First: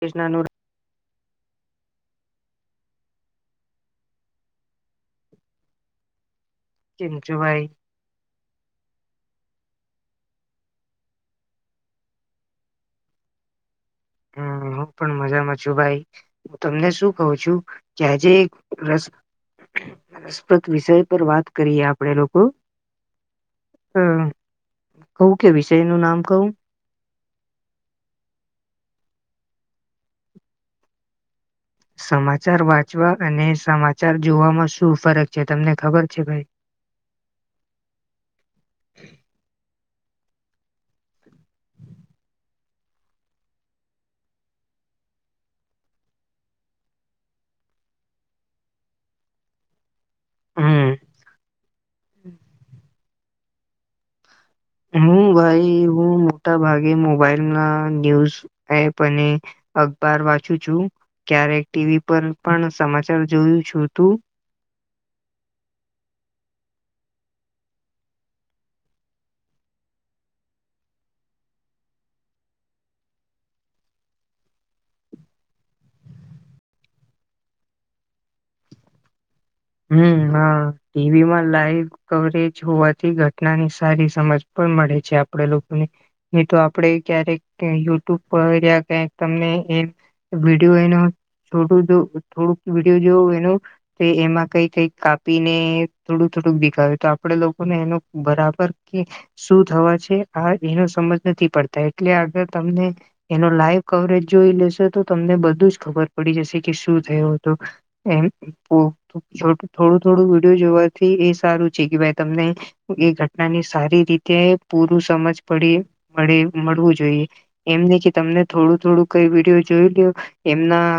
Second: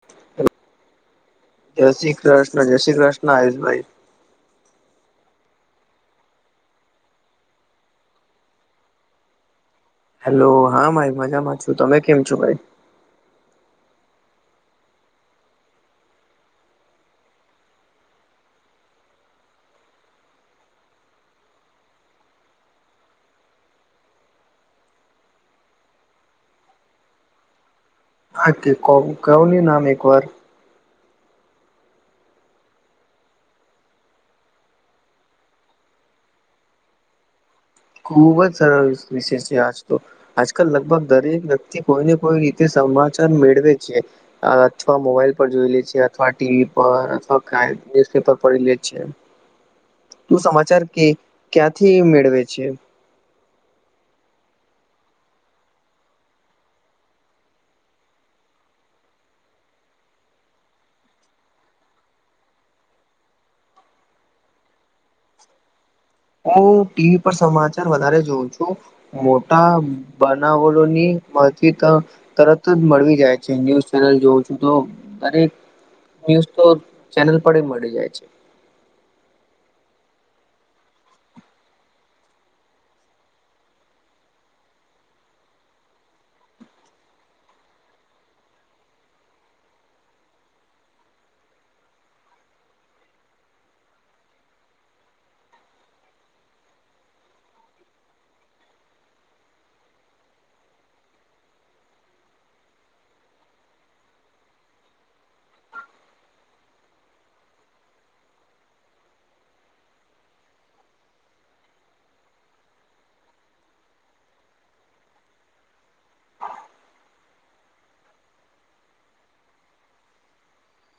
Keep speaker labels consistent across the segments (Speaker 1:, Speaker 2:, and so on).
Speaker 1: કૃષ્ન
Speaker 2: જય શ્રી કૃષ્ણ, જય શ્રી કૃષ્ણ આયુષભાઈ.
Speaker 1: ચિંચુભાઈ
Speaker 2: હેલો, હા ભાઈ મજામાં છું, તમે કેમ છો ભાઈ.
Speaker 1: હમ, હું પણ મજામાં છું ભાઈ. હું તમને શું કઉ છું, કે આજે એક રસ રસપ્રદ વિષય પર વાત કરીએ આપડે લોકો હમ, કવું કે વિષય નું નામ કવું
Speaker 2: હાકે ક કવની નામ એક વાર
Speaker 1: સમાચાર વાંચવા અને, સમાચાર જોવાવામાં શું ફરક છે તમને ખબર છે, ભાઈ
Speaker 2: ખૂબ જ સરળ વિષય છે, આજ તો આજકાલ લગભગ દરેક વ્યક્તિ કોઈને કોઈ રીતે સમાચાર મેળવે છે. અથવા મોબાઈલ પર જોઈ લે છે, અથવા ટીવી પર અથવા ક ન્યુઝપેપર પ લે છે.
Speaker 1: [unintelligible]
Speaker 2: તું સમાચાર કે
Speaker 1: હમ
Speaker 2: ક્યાંથી મેળવે છે.
Speaker 1: હું ભાઈ, હું મોટા ભાગે મોબાઈલમાં ન્યૂઝ હ પણ અખબાર વાંચું છું. ક્યારેક ટીવી પર પણ સમાચાર જોયું છું, તું
Speaker 2: હું, ટીવી પર સમાચાર વધારે જોઉં છું. મોટા બનાવલોની થી, તો તરત જ મળવી જાય છે, ન્યુઝ ચેનલ જોઉં છું તો દરેક ન્યૂઝ તો ચેનલ પર મળી જાય છે.
Speaker 1: હમ, હા ટીવી માં લાઈવ કવરેજ હોવાથી ઘટનાની સારી સમજ પણ મળે છે, આપડ લોકોને એ તો, આપડે ક્યારેક યુટ્યુબ પર્યા ક તમને એમ વિડીયો એનું છોટું જો થોડુંક વિડીયો જોવ એનું તો એમાં કઈ, કઈ કાપીને થોડું, થોડું ભીગાવ્યું તો આપડે લોકોને એનો બરાબર કે શું થવા છે, આ એનો સમજ નથી પડતા એટલે, આગળ તમને એનો લાઈવ કવરેજ જોઈ લેશે તો, તમને બધું જ ખબર પડી જશે કે શું થું હતું. એમ થોડું થોડું વિડીિયો જોવાથી એ સારું છે, કે ભાઈ તમને એ ઘટના ની સારી રીતે પૂરું સમજ પડી મળે મળવું જોઈએ એમ નહી કે તમને થોડું થોડું કઈ વિડીયો જોઈ લ્યો એમના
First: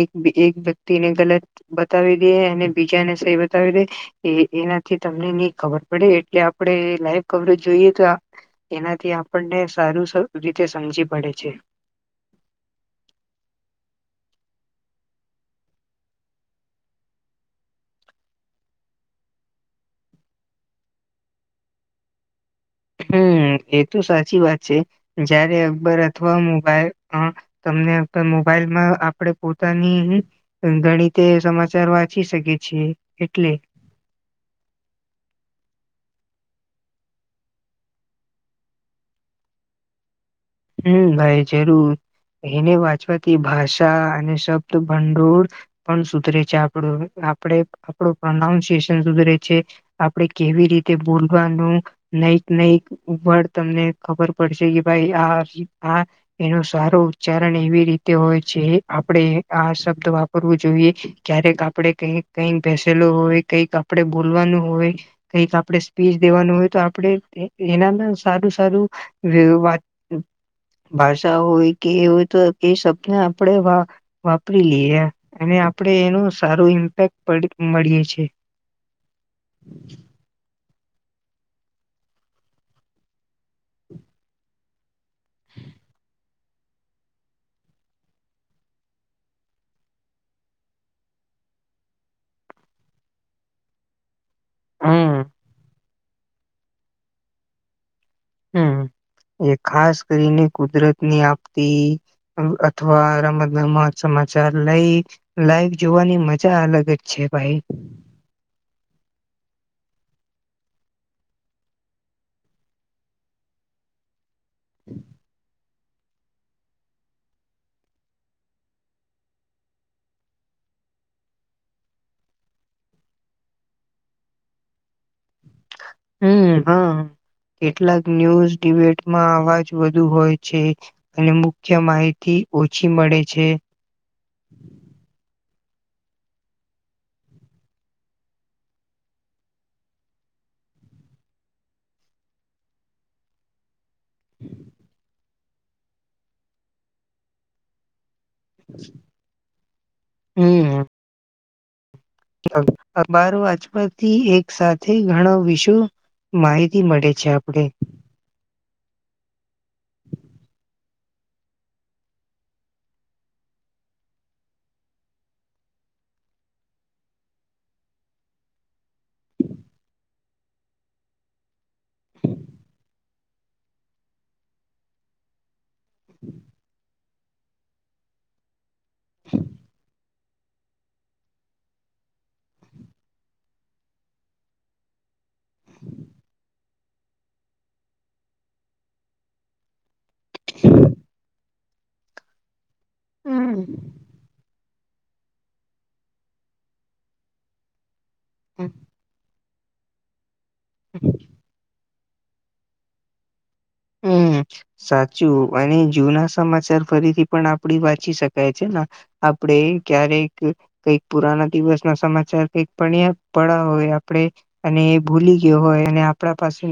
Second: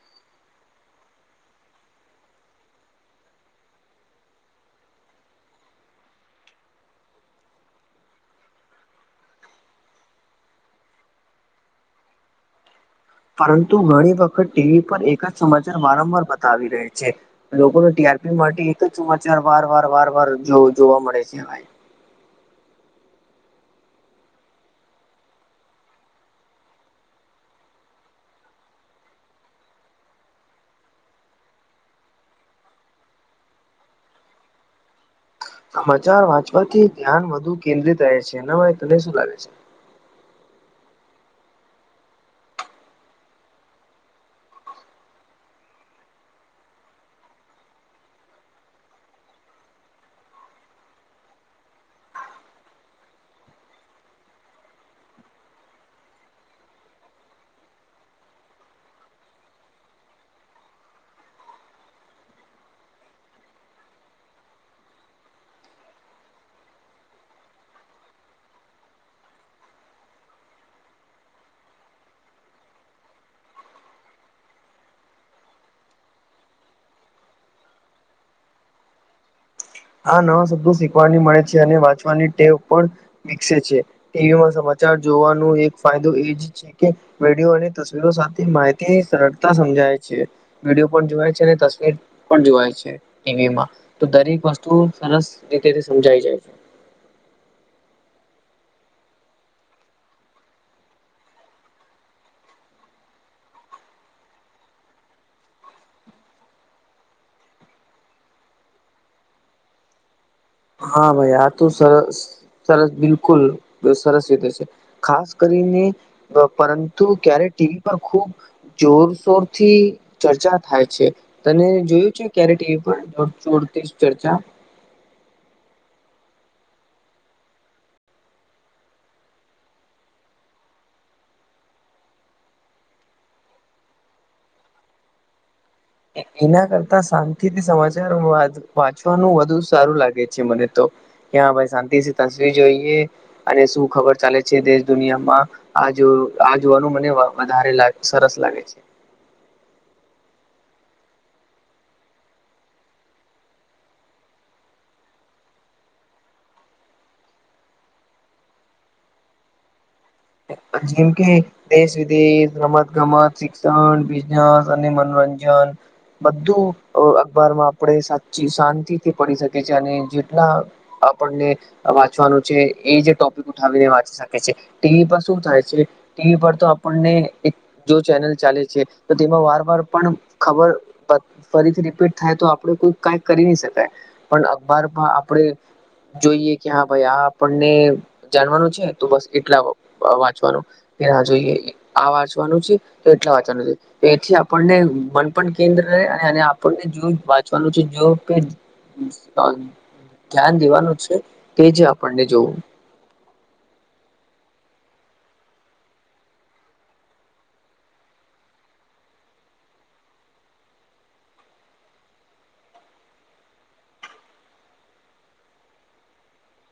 Speaker 1: એક એક વ્યક્તિને ગલત બતાવી દેએ ને બીજા ને સે બતાવી દે એ એનાથી તમને ની ખબર પડે એટલે આપણે લાઈવ કવરો જોઈએ તો આ એનાથી આપણને સારું રીતે સમજી પડે છે
Speaker 2: પરંતુ ઘણી વખત ટીવી પર એક જ સમાચાર વારંવાર બતાવી રહ્યા છે લોકોને ટીઆરપી માટે એક જ સમાચાર વાર વાર વાર વાર જોવા મળે છેાઈ
Speaker 1: હમ એ તો સાચી વાત છે જયારે અકબર અથવા મોબાઈલ તમને મોબાઈલમાં આપડે પોતાની ગણી તે સમાચાર વાંચી શકે છેી એટલે
Speaker 2: સમાચાર વાંચવાથી ધ્યાન વધુ કેન્દ્રિત રહે છે ન ભાઈ તને શું લાગે છે
Speaker 1: હમ ભાઈ જરૂર એને વાંચવાથી ભાષા અને શબ્દ ભંડોળ પણ સુધરે છે આપડું આપડ આપડું પ્રોનાઉન્સિએશન સુધરે છે આપણેે કેવી રીતે બોલવાનું નક નકર તમને ખબર પડશે કે ભાઈ આ આ એનું સારું ઉચ્ચારણ એવી રીતે હોય છે આપણે આ શબ્દ કરવું જોઈએ ક્યારેક આપડે કઈક કઈક બેસેલો હોય કઈક આપડે બોલવાનું હોય કઈક આપણે સ્પીચ દેવાનું હોય તો આપે એનામાં સારું સારું વાત ભાષા હોય કે એ હોય તો એ શબ્ને આપણેે વા વાપરી લઈએ અને આપણેે એનું સારું ઇમ્પેક્ટ મળીએ છીએ [inaudible]
Speaker 2: આ નવા શબ્દો શીખવાની મળે છે અને વાંચવાની ટેવ પણ વિકસે છે ટીવીમાં સમાચાર જોવાનો એક ફાયદો એજ કે વિડિયો અને તસવીરો સાથે માહિતી સરળતા સમજાય છે વિડીયો પણ જોવાય છે અને તસવીર પણ જોવાય છે ટીવી માં તો દરેક તો
Speaker 1: હમ
Speaker 2: સરસ રીતે તે સમજાઈ જાય છે
Speaker 1: હમ એ ખાસ કરીને કુદરતની આપતી અથવા રમત ગમત સમાચાર લઈ લાઈવ જોવાની મજા અલગ જ છે ભાઈ
Speaker 2: હા ભાઈ આ તો સરસ સરસ બિલકુલ સરસ રીતે ખાસ કરીને પરંતુ ક્યારે ટીવી પર ખુબ જોરશોર થી ચર્ચા થાય છે તને જોયું છે ક્યારે ટીવી પર જો જોડતી ચર્ચા
Speaker 1: હમ હા કેટલાક ન્યૂઝ ડિબેટમાં અવાજ વધુ હોય છે અને મુખ્ય માહિતી ઓછી મળે છે
Speaker 2: એના કરતા શાંતિથી સમાચાર હ વાજ વાંચવાનું વધુ સારું લાગે છે મને તો ક્યાં ભાઈ શાંતિ થી તસવીર જોઈએ અને શું ખબર ચાલે છે દેશ દુનિયામાં આ જો આ જોવાનું મને વધારે લાગે સરસ લાગે છે
Speaker 1: હમ બાર વાજપાથી એક સાથે ઘણ વિશવ માહિતી મળે છે આપણે
Speaker 2: જેમ કે દેશ વિદેશ રમત ગમત શિક્ષણ બિઝનેસ અને મનોરંજન બધું અખબારમાં આપણે સાચી શાંતિથી પડી શકી છે, અને જેટલા
Speaker 1: [unintelligible] [inaudible]
Speaker 2: આપણને વાંચવાનું છે, એ જે ટોપિક ઉઠાવીને વાંચી શકે છે, ટીવી પર શું થાય છે, ટીવી પર તો આપણને એ જો ચેનલ ચાલે છે, તો તેમાં વાર વાર પણ ખબર ફરીથી રીપીટ થાય તો આપડે કોઈ કઈ કરી નહી શકાય પણ અબાર પણ આપણેે જોઈએ કે હા ભાઈ આ આપણને જાણવાનું છે, તો બસ એટલા હો વ વાંચવાનું. ત્યાં જોઈએ આ વાંચવાનું છે, તે એટલા વાંચવાનું
Speaker 1: હમ્મ.
Speaker 2: છે. એથી આપણને મનપણ કેન્દ્ર રહે અને આપણને જો વાંચવાનું છે જો પેન [unintelligible] ધ્યાન દેવાનું છે, તેજ આપણને જોવું.
Speaker 1: હમ્મ. સાચું, અને જૂના સમાચાર ફરીથી પણ આપડી વાંચી શકાય છે ને? આપડે ક્યારેક કંઈક પુરાના દિવસ ના સમાચાર કઈક પણ્યા પડા હોય આપડે અને એ ભૂલી ગ્યો હોય અને આપણા પાસે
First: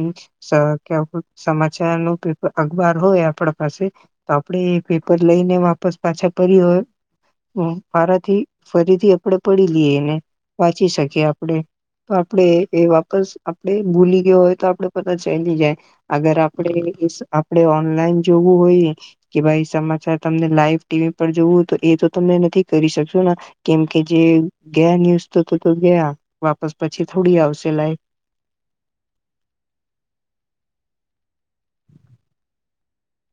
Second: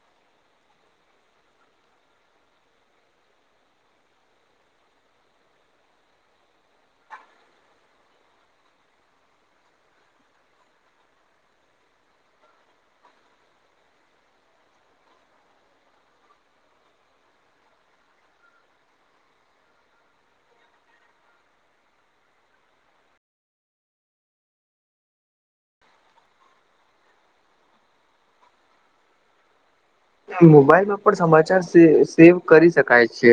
Speaker 1: સ ક્યાં કો સમા ચાર નુ પેપર, અખબાર હોય આપણા પાસે. તો આપડે એ પેપર લઈને વાપસ પાછા પર્યું હોય. ફારાથી ફરીથી આપણે પડી લીએને વાંચી શકીએ આપણેે. તો આપડે એ એ વાપસ આપડે ભૂલી ગયો હો તો આપડે પતા ચલી જાય, અગર આ આપડે એસ આપણે ઓનલાઈન જોવું હોય એ કે ભાઈ સમાચાર તમને લાઈવ ટી વી પર જોવું તું, એ તો તમે નથી કરી શકશો ને કેમ કે જે ગયા ન્યુઝ તો તો તો ગયા, વાપસ પછી થોડી આવશે લાય
Speaker 2: મોબાઈલમાં પણ સમાચાર સે સેવ કરી શકાય છે.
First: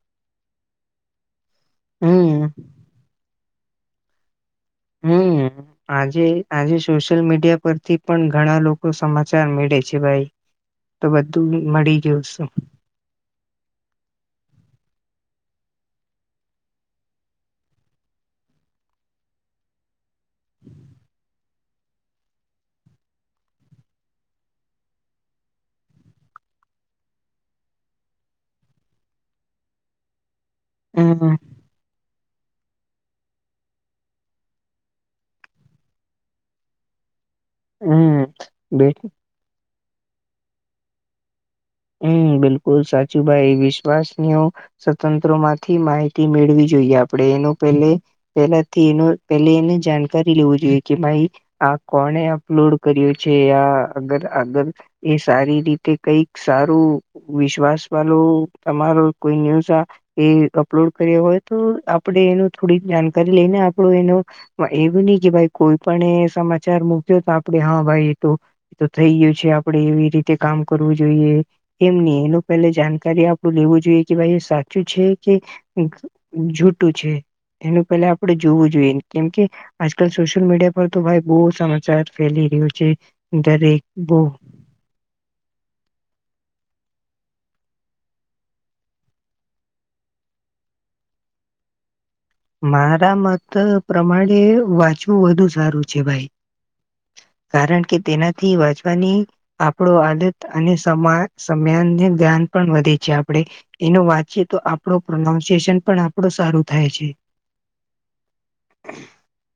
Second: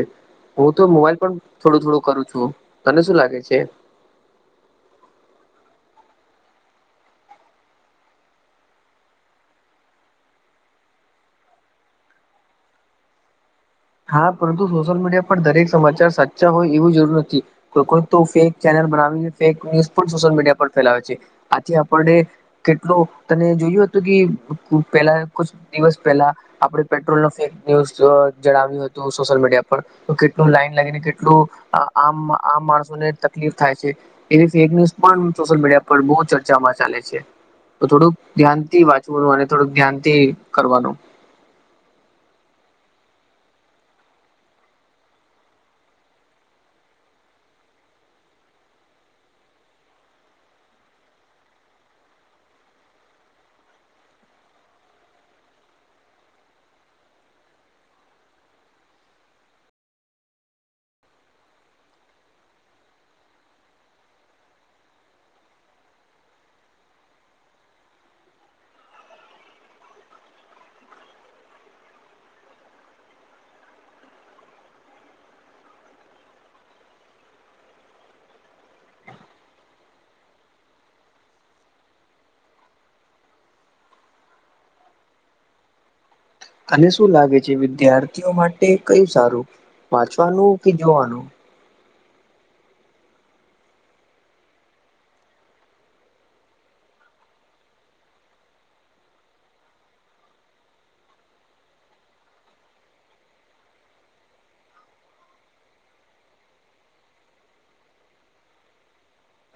Speaker 2: હું તો મોબાઈલ પણ થોડું થોડું કરું છું.
Speaker 1: હમ
Speaker 2: તને શું લાગે છે?
Speaker 1: હમ્મ. આજે આજે સોશિયલ મીડિયા પરથી પણ ઘણા લોકો સમાચાર મેળે છે ભાઈ. તો બધું મળી ગ્યું શું?
Speaker 2: હા, પરંતુ સોશિયલ મીડિયા પર દરેક સમાચાર સાચા હોય એવું જરૂર નથી. કોઈ કોઈક તો ફેક ચેનલ બનાવીને, ફેક ન્યૂઝ પણ સોશિયલ મીડિયા પર ફેલાવે છે. આથી આપડે કેટલું તને જોયું હતું કે પેલા કુછ દિવસ પેલા આપડે પેટ્રોલ નો ફેક ન્યૂઝ જોવા જણાવ્યું હતું સોશિયલ મીડિયા પર, તો કેટલું લાઈન લાગીને
Speaker 1: હમ
Speaker 2: કેટલું આમ આમ માણસોને તકલીફ થાય છે. એવી ફેક ન્યુઝ પણ, સોશિયલ મીડિયા પર બહુ ચર્ચામાં ચાલે છે. તો થોડુંક ધ્યાનથી વાંચવાનું અને થોડુંક ધ્યાનથી કરવાનું.
Speaker 1: હમ્મ, બિલકુલ સાચુ ભાઈ, વિશ્વાસ ની ઓ સ્વતંત્રો માંથી માહિતી મેળવી જોઈએ આપણે એનું પેલે પેલાથી એનો પેલે એને જાણકારી લેવું જોઈએ કે ભાઈ આ કોણે અપલોડ કર્યો છે, આ અગર આગળ, એ સારી રીતે કઈ સારું, વિશ્વાસ વાલુ તમારુ કોઈ ન્યુઝ આ એ અપલોડ કર્યો હોય તો આપણે એનું થોડીક જાણકારી લઈને આપણું એનો એવું નહી કે ભાઈ કોઈ પણ એ સમાચાર મૂક્યો તો આપે હા ભાઈ એ તું એ તો થઈ ગયું છે, આપડે એવી રીતે કામ કરવું જોઈએ. એમ ની, એનું પેહલે જાણકારી આપડું લેવું જોઈએ કે ભાઈ એ સાચું છે કે [unintelligible] જૂટું છે? એનું પેલા આપડે જોવું જોઈએ, કેમકે આજકાલ સોશિયલ મીડિયા પર તો ભાઈ બો સમાચાર ફેલી રહ્યુ છે, દરેક બઉ.
Speaker 2: અને શું લાગે છે, વિદ્યાર્થીઓ માટે કયું સારું? વાંચવાનું કે જોવાનું?
Speaker 1: મારા મત પ્રમાણે વાંચવું વધુ સારું છે ભાઈ. કારણ કે તેનાથી વાંચવાની આપણો આદત અને સમા સમ્યાનને ધ્યાન પણ વધે છે આપણેે. એનો વાંચીએ તો આપડો પ્રોનાઉન્શિએશન પણ આપડું સારું થાય છે.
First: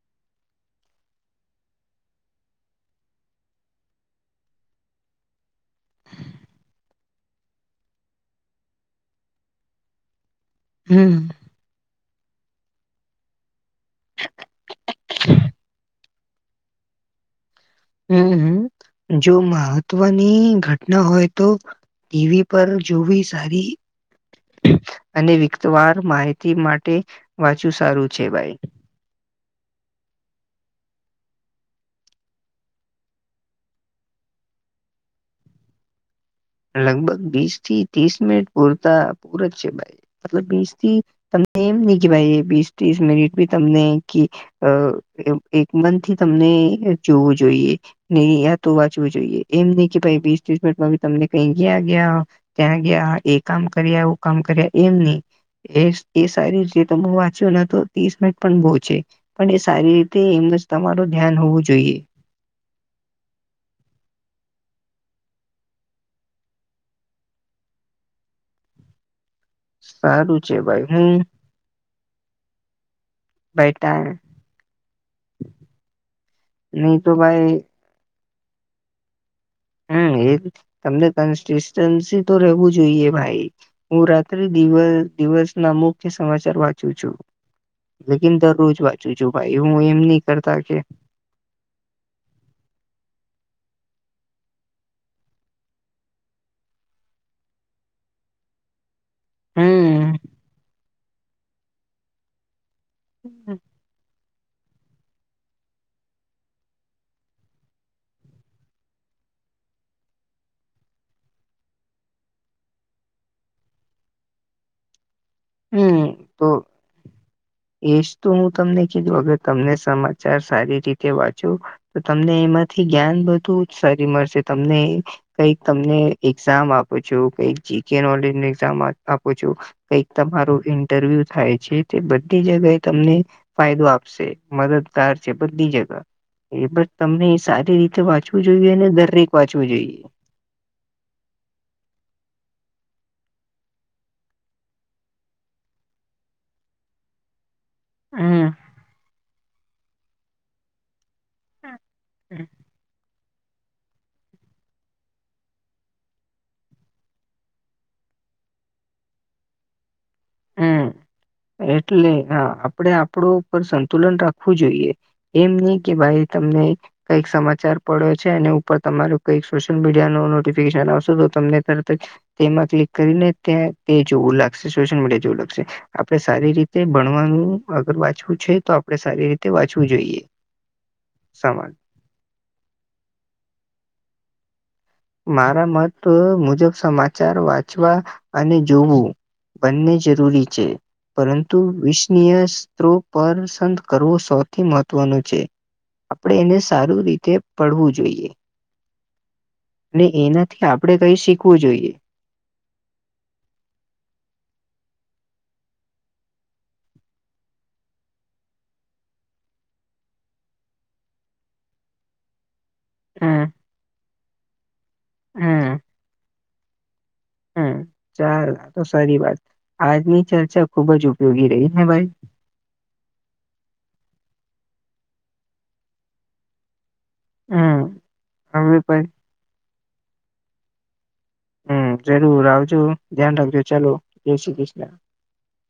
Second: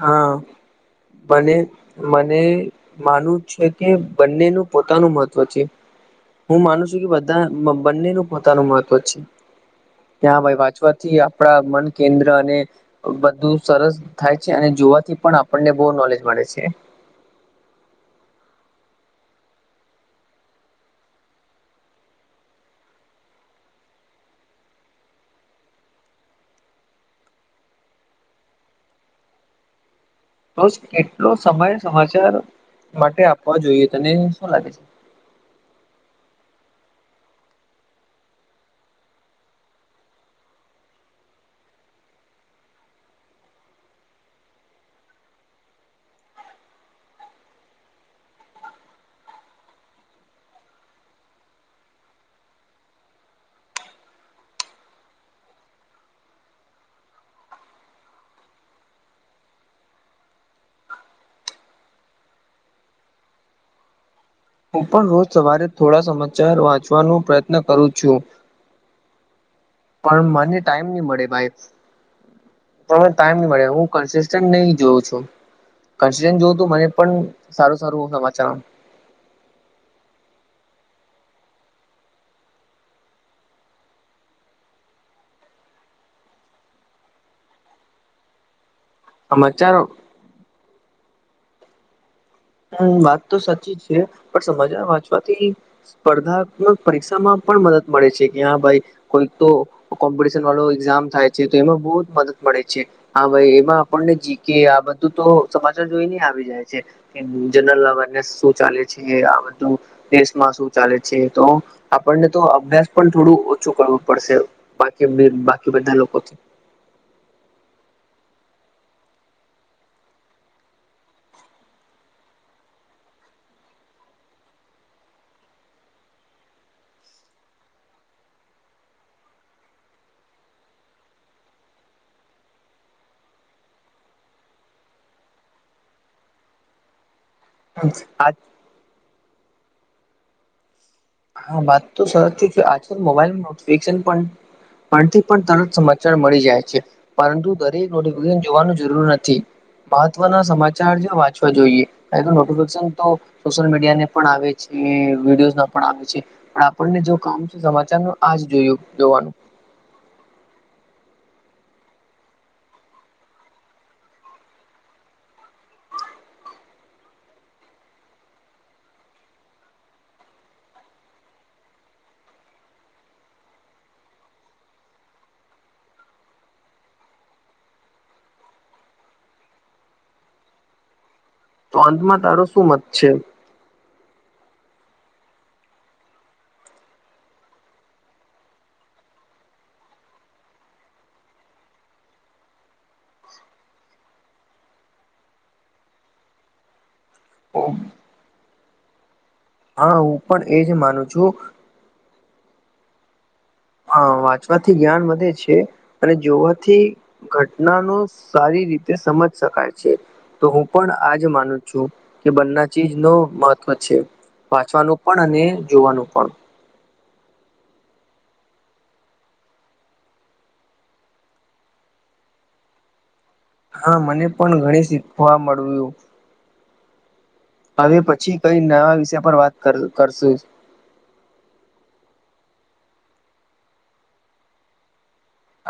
Speaker 2: હા, બને મને માનવું છે કે બંનેનું પોતાનું મહત્વ છે. હું માનું છું કે બધા બ બંનેનું પોતાનું મહત્વ છે, ત્યાં ભાઈ વા
Speaker 1: હમ
Speaker 2: [unintelligible] આપણા મન કેન્દ્ર અને બધું સરસ થાય અને જોવાથી પણ આપણને બહુ નોલેજ મળે છે.
Speaker 1: હમ્મ જો મહત્વની ઘટના હોય તો ટીવી પર જોવી સારી અને વિગતવાર માહિતી માટે વાંચવું સારું છે ભાઈ.
Speaker 2: તો કેટલો સમય સમાચાર માટે આપવા જોઈએ તને શું લાગે છે?
Speaker 1: લગભગ વીસ થી ત્રીસ મિનિટ પૂરતા પૂર જ છે ભાઈ. મતલબ બીસ થી તમને એમ નહિ કે ભાઈ બીસ ત્રીસ મિનિટ ભી તમને કે અ એક મનથી તમને જોવું જોઈએ. નહી આ તો વાંચવું જોઈએ એમ નહિ કે ભાઈ વીસ ત્રીસ મિનટમાં તમને કઈ ગયા ત્યાં ગયા એ કામ કર્યા એ કામ કર્યા એમ નહી એ એ સારી રીતે વાંચ્યો ને તો ત્રીસ મિનિટ પણ બહુ છે. પણ એ સારી રીતે એમ જ તમારું ધ્યાન હોવું જોઈએ.
Speaker 2: હું પણ રોજ સવારે થોડા સમાચાર વાંચવાનો પ્રયત્ન કરું છું. પણ
Speaker 1: સારું
Speaker 2: મને
Speaker 1: છે ભાઈ
Speaker 2: ટાઈમ નહી
Speaker 1: હું
Speaker 2: મળે ભાઈ. થોડો ટાઈમ ન મળે
Speaker 1: ભાઈ
Speaker 2: હું
Speaker 1: ટાઈમ
Speaker 2: કન્સસ્ટન્ટ નહી જોઉં છું. કસે જોવું તું મને
Speaker 1: નહી તો
Speaker 2: પણ
Speaker 1: ભાઈ
Speaker 2: સારું સારું સમાચારમાં
Speaker 1: હમ્મ એ તમને કન્સિસ્ટન્સી તો રહેવું જોઈએ ભાઈ. હું રાત્રિ દિવ દિવસ ના મુખ્ય સમાચાર વાંચું છું. લેકિન દરરોજ વાંચું છું ભાઈ
Speaker 2: સમાચાર
Speaker 1: હું એમ નહી કરતા કે
Speaker 2: હમ્મ વાત તો સાચી છે પણ સમાચાર વાંચવાથી સ્પર્ધાત્મક પરીક્ષામાં પણ મદદ મળે છે, કે હા ભાઈ કોઈ તો
Speaker 1: હમ
Speaker 2: કોમ્પિટશન વાળો એક્ઝામ થાય છે તો એમાં બહુ જ મદદ મળે છે હા ભાઈ એમાં આપણને જીકે આ બધું તો સમાચાર જોઈને આવી જાય છે. કે જનરલ [unintelligible] શું ચાલે છે આ બધું. દેશમાં શું ચાલે છે, તો આપણને તો અભ્યાસ પણ થોડું ઓછું કરવું પડશે. બાકી બાકી બધા
Speaker 1: હમ
Speaker 2: લોકો
Speaker 1: તો એજ તો હું તમને કીધું અગર તમને સમાચાર સારી રીતે વાંચું તો તમને એમાંથી જ્ઞાન બધુ સારી મળશે તમને કઈક તમને એઝામ આપો છો કઈક જીકે નોલેજ એઝામ આપો છો- તમારો ઇન્ટરવ્યુ થાય છે તે બધી જગ્યાએ તમને ફાયદો આપશે મદદગાર છે બધી જગ્યા એ બધી તમને સારી રીતે
Speaker 2: આ
Speaker 1: વાંચવું જોઈએ ને દરેક વાંચવું જોઈએ.
Speaker 2: હા વાત તો સાચી છે આજકાલ મોબાઈલ નોટિફિકેશન પણ પણથી પણ તરત સમાચાર મળી જાય છે. પરંતુ દરેક નોટિફિકેશન
Speaker 1: હમ
Speaker 2: જોવાનું જરૂર નથી મહત્વના સમાચાર વાંચવા વાંચવા જોઈએ એનું નોટિફિકેશન તો સોશયલ મીડિયા ને પણ આવે છે, વિડીયો પણ આવે છે પણ આપણને જો કામ છે સમાચાર નો આજ જોયું જોવાનું
Speaker 1: હમ્મ એટલે હા આપડે આપડો ઉપર સંતુલન રાખવું જોઈએવ એમ નહી કે ભાઈ તમને કઈક સમાચાર પડ્યો છે એ ઉપર તમારું કઈક સોશિયલ મીડિયા નુ નોટિફિકેશન આવશે તો તમને તરત જ તેમાં ક્લિક કરીને ત્યાં તે જોવું લાગશે સોશિયલ મીડિયા જેવું લાગશે. આપડે સારી રીતે ભણવાનું અગર વાંચવું છે તો આપણે સારી રીતે વાંચવું જોઈએ. [unintelligible]
Speaker 2: [unintelligible] તારો શું મત છે
Speaker 1: મારા મત મુજબ સમાચાર વાંચવા અને જોવું બંને જરૂરી છે. પરંતુ વિશનીય સ્ત્રો પસંદ કરવો સૌથી મહત્વનું છે. આપણેે એને સારું રીતે પડવું જોઈએ.
Speaker 2: હા
Speaker 1: ને
Speaker 2: હું પણ એજ
Speaker 1: એનાથી આપડે
Speaker 2: માનું
Speaker 1: કઈ
Speaker 2: છું
Speaker 1: શીખવું જોઈએ.
Speaker 2: હા વાંચવાથી જ્ઞાન વધે છે અને જોવાથી ઘટના નો સારી રીતે સમજ શકાય છે. તો હું પણ આજ માનું છું. કે બંના ચીજ નુ
Speaker 1: હમ
Speaker 2: મહત્વ છે વાંચવાનું પણ અને
Speaker 1: હમ
Speaker 2: જોવાનું પણ
Speaker 1: હમ ચાલ તો સારી વાત આજની ચર્ચા ખુબ જ ઉપયોગી રહી હે ભાઈ.
Speaker 2: હા મને પણ ઘણી શીખવા મળ્યું.
Speaker 1: હમ
Speaker 2: હવે પછી કઈ
Speaker 1: હવે
Speaker 2: નવા
Speaker 1: પણ
Speaker 2: વિષય પર વાત કર કરશું.
Speaker 1: હમ જરૂર આવજો ધ્યાન રાખજો ચાલો જય શ્રી કૃષ્ણ.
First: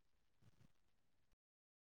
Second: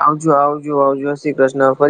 Speaker 2: આવજો આવજો આવજો શ્રીકૃષ્ણ ફરી.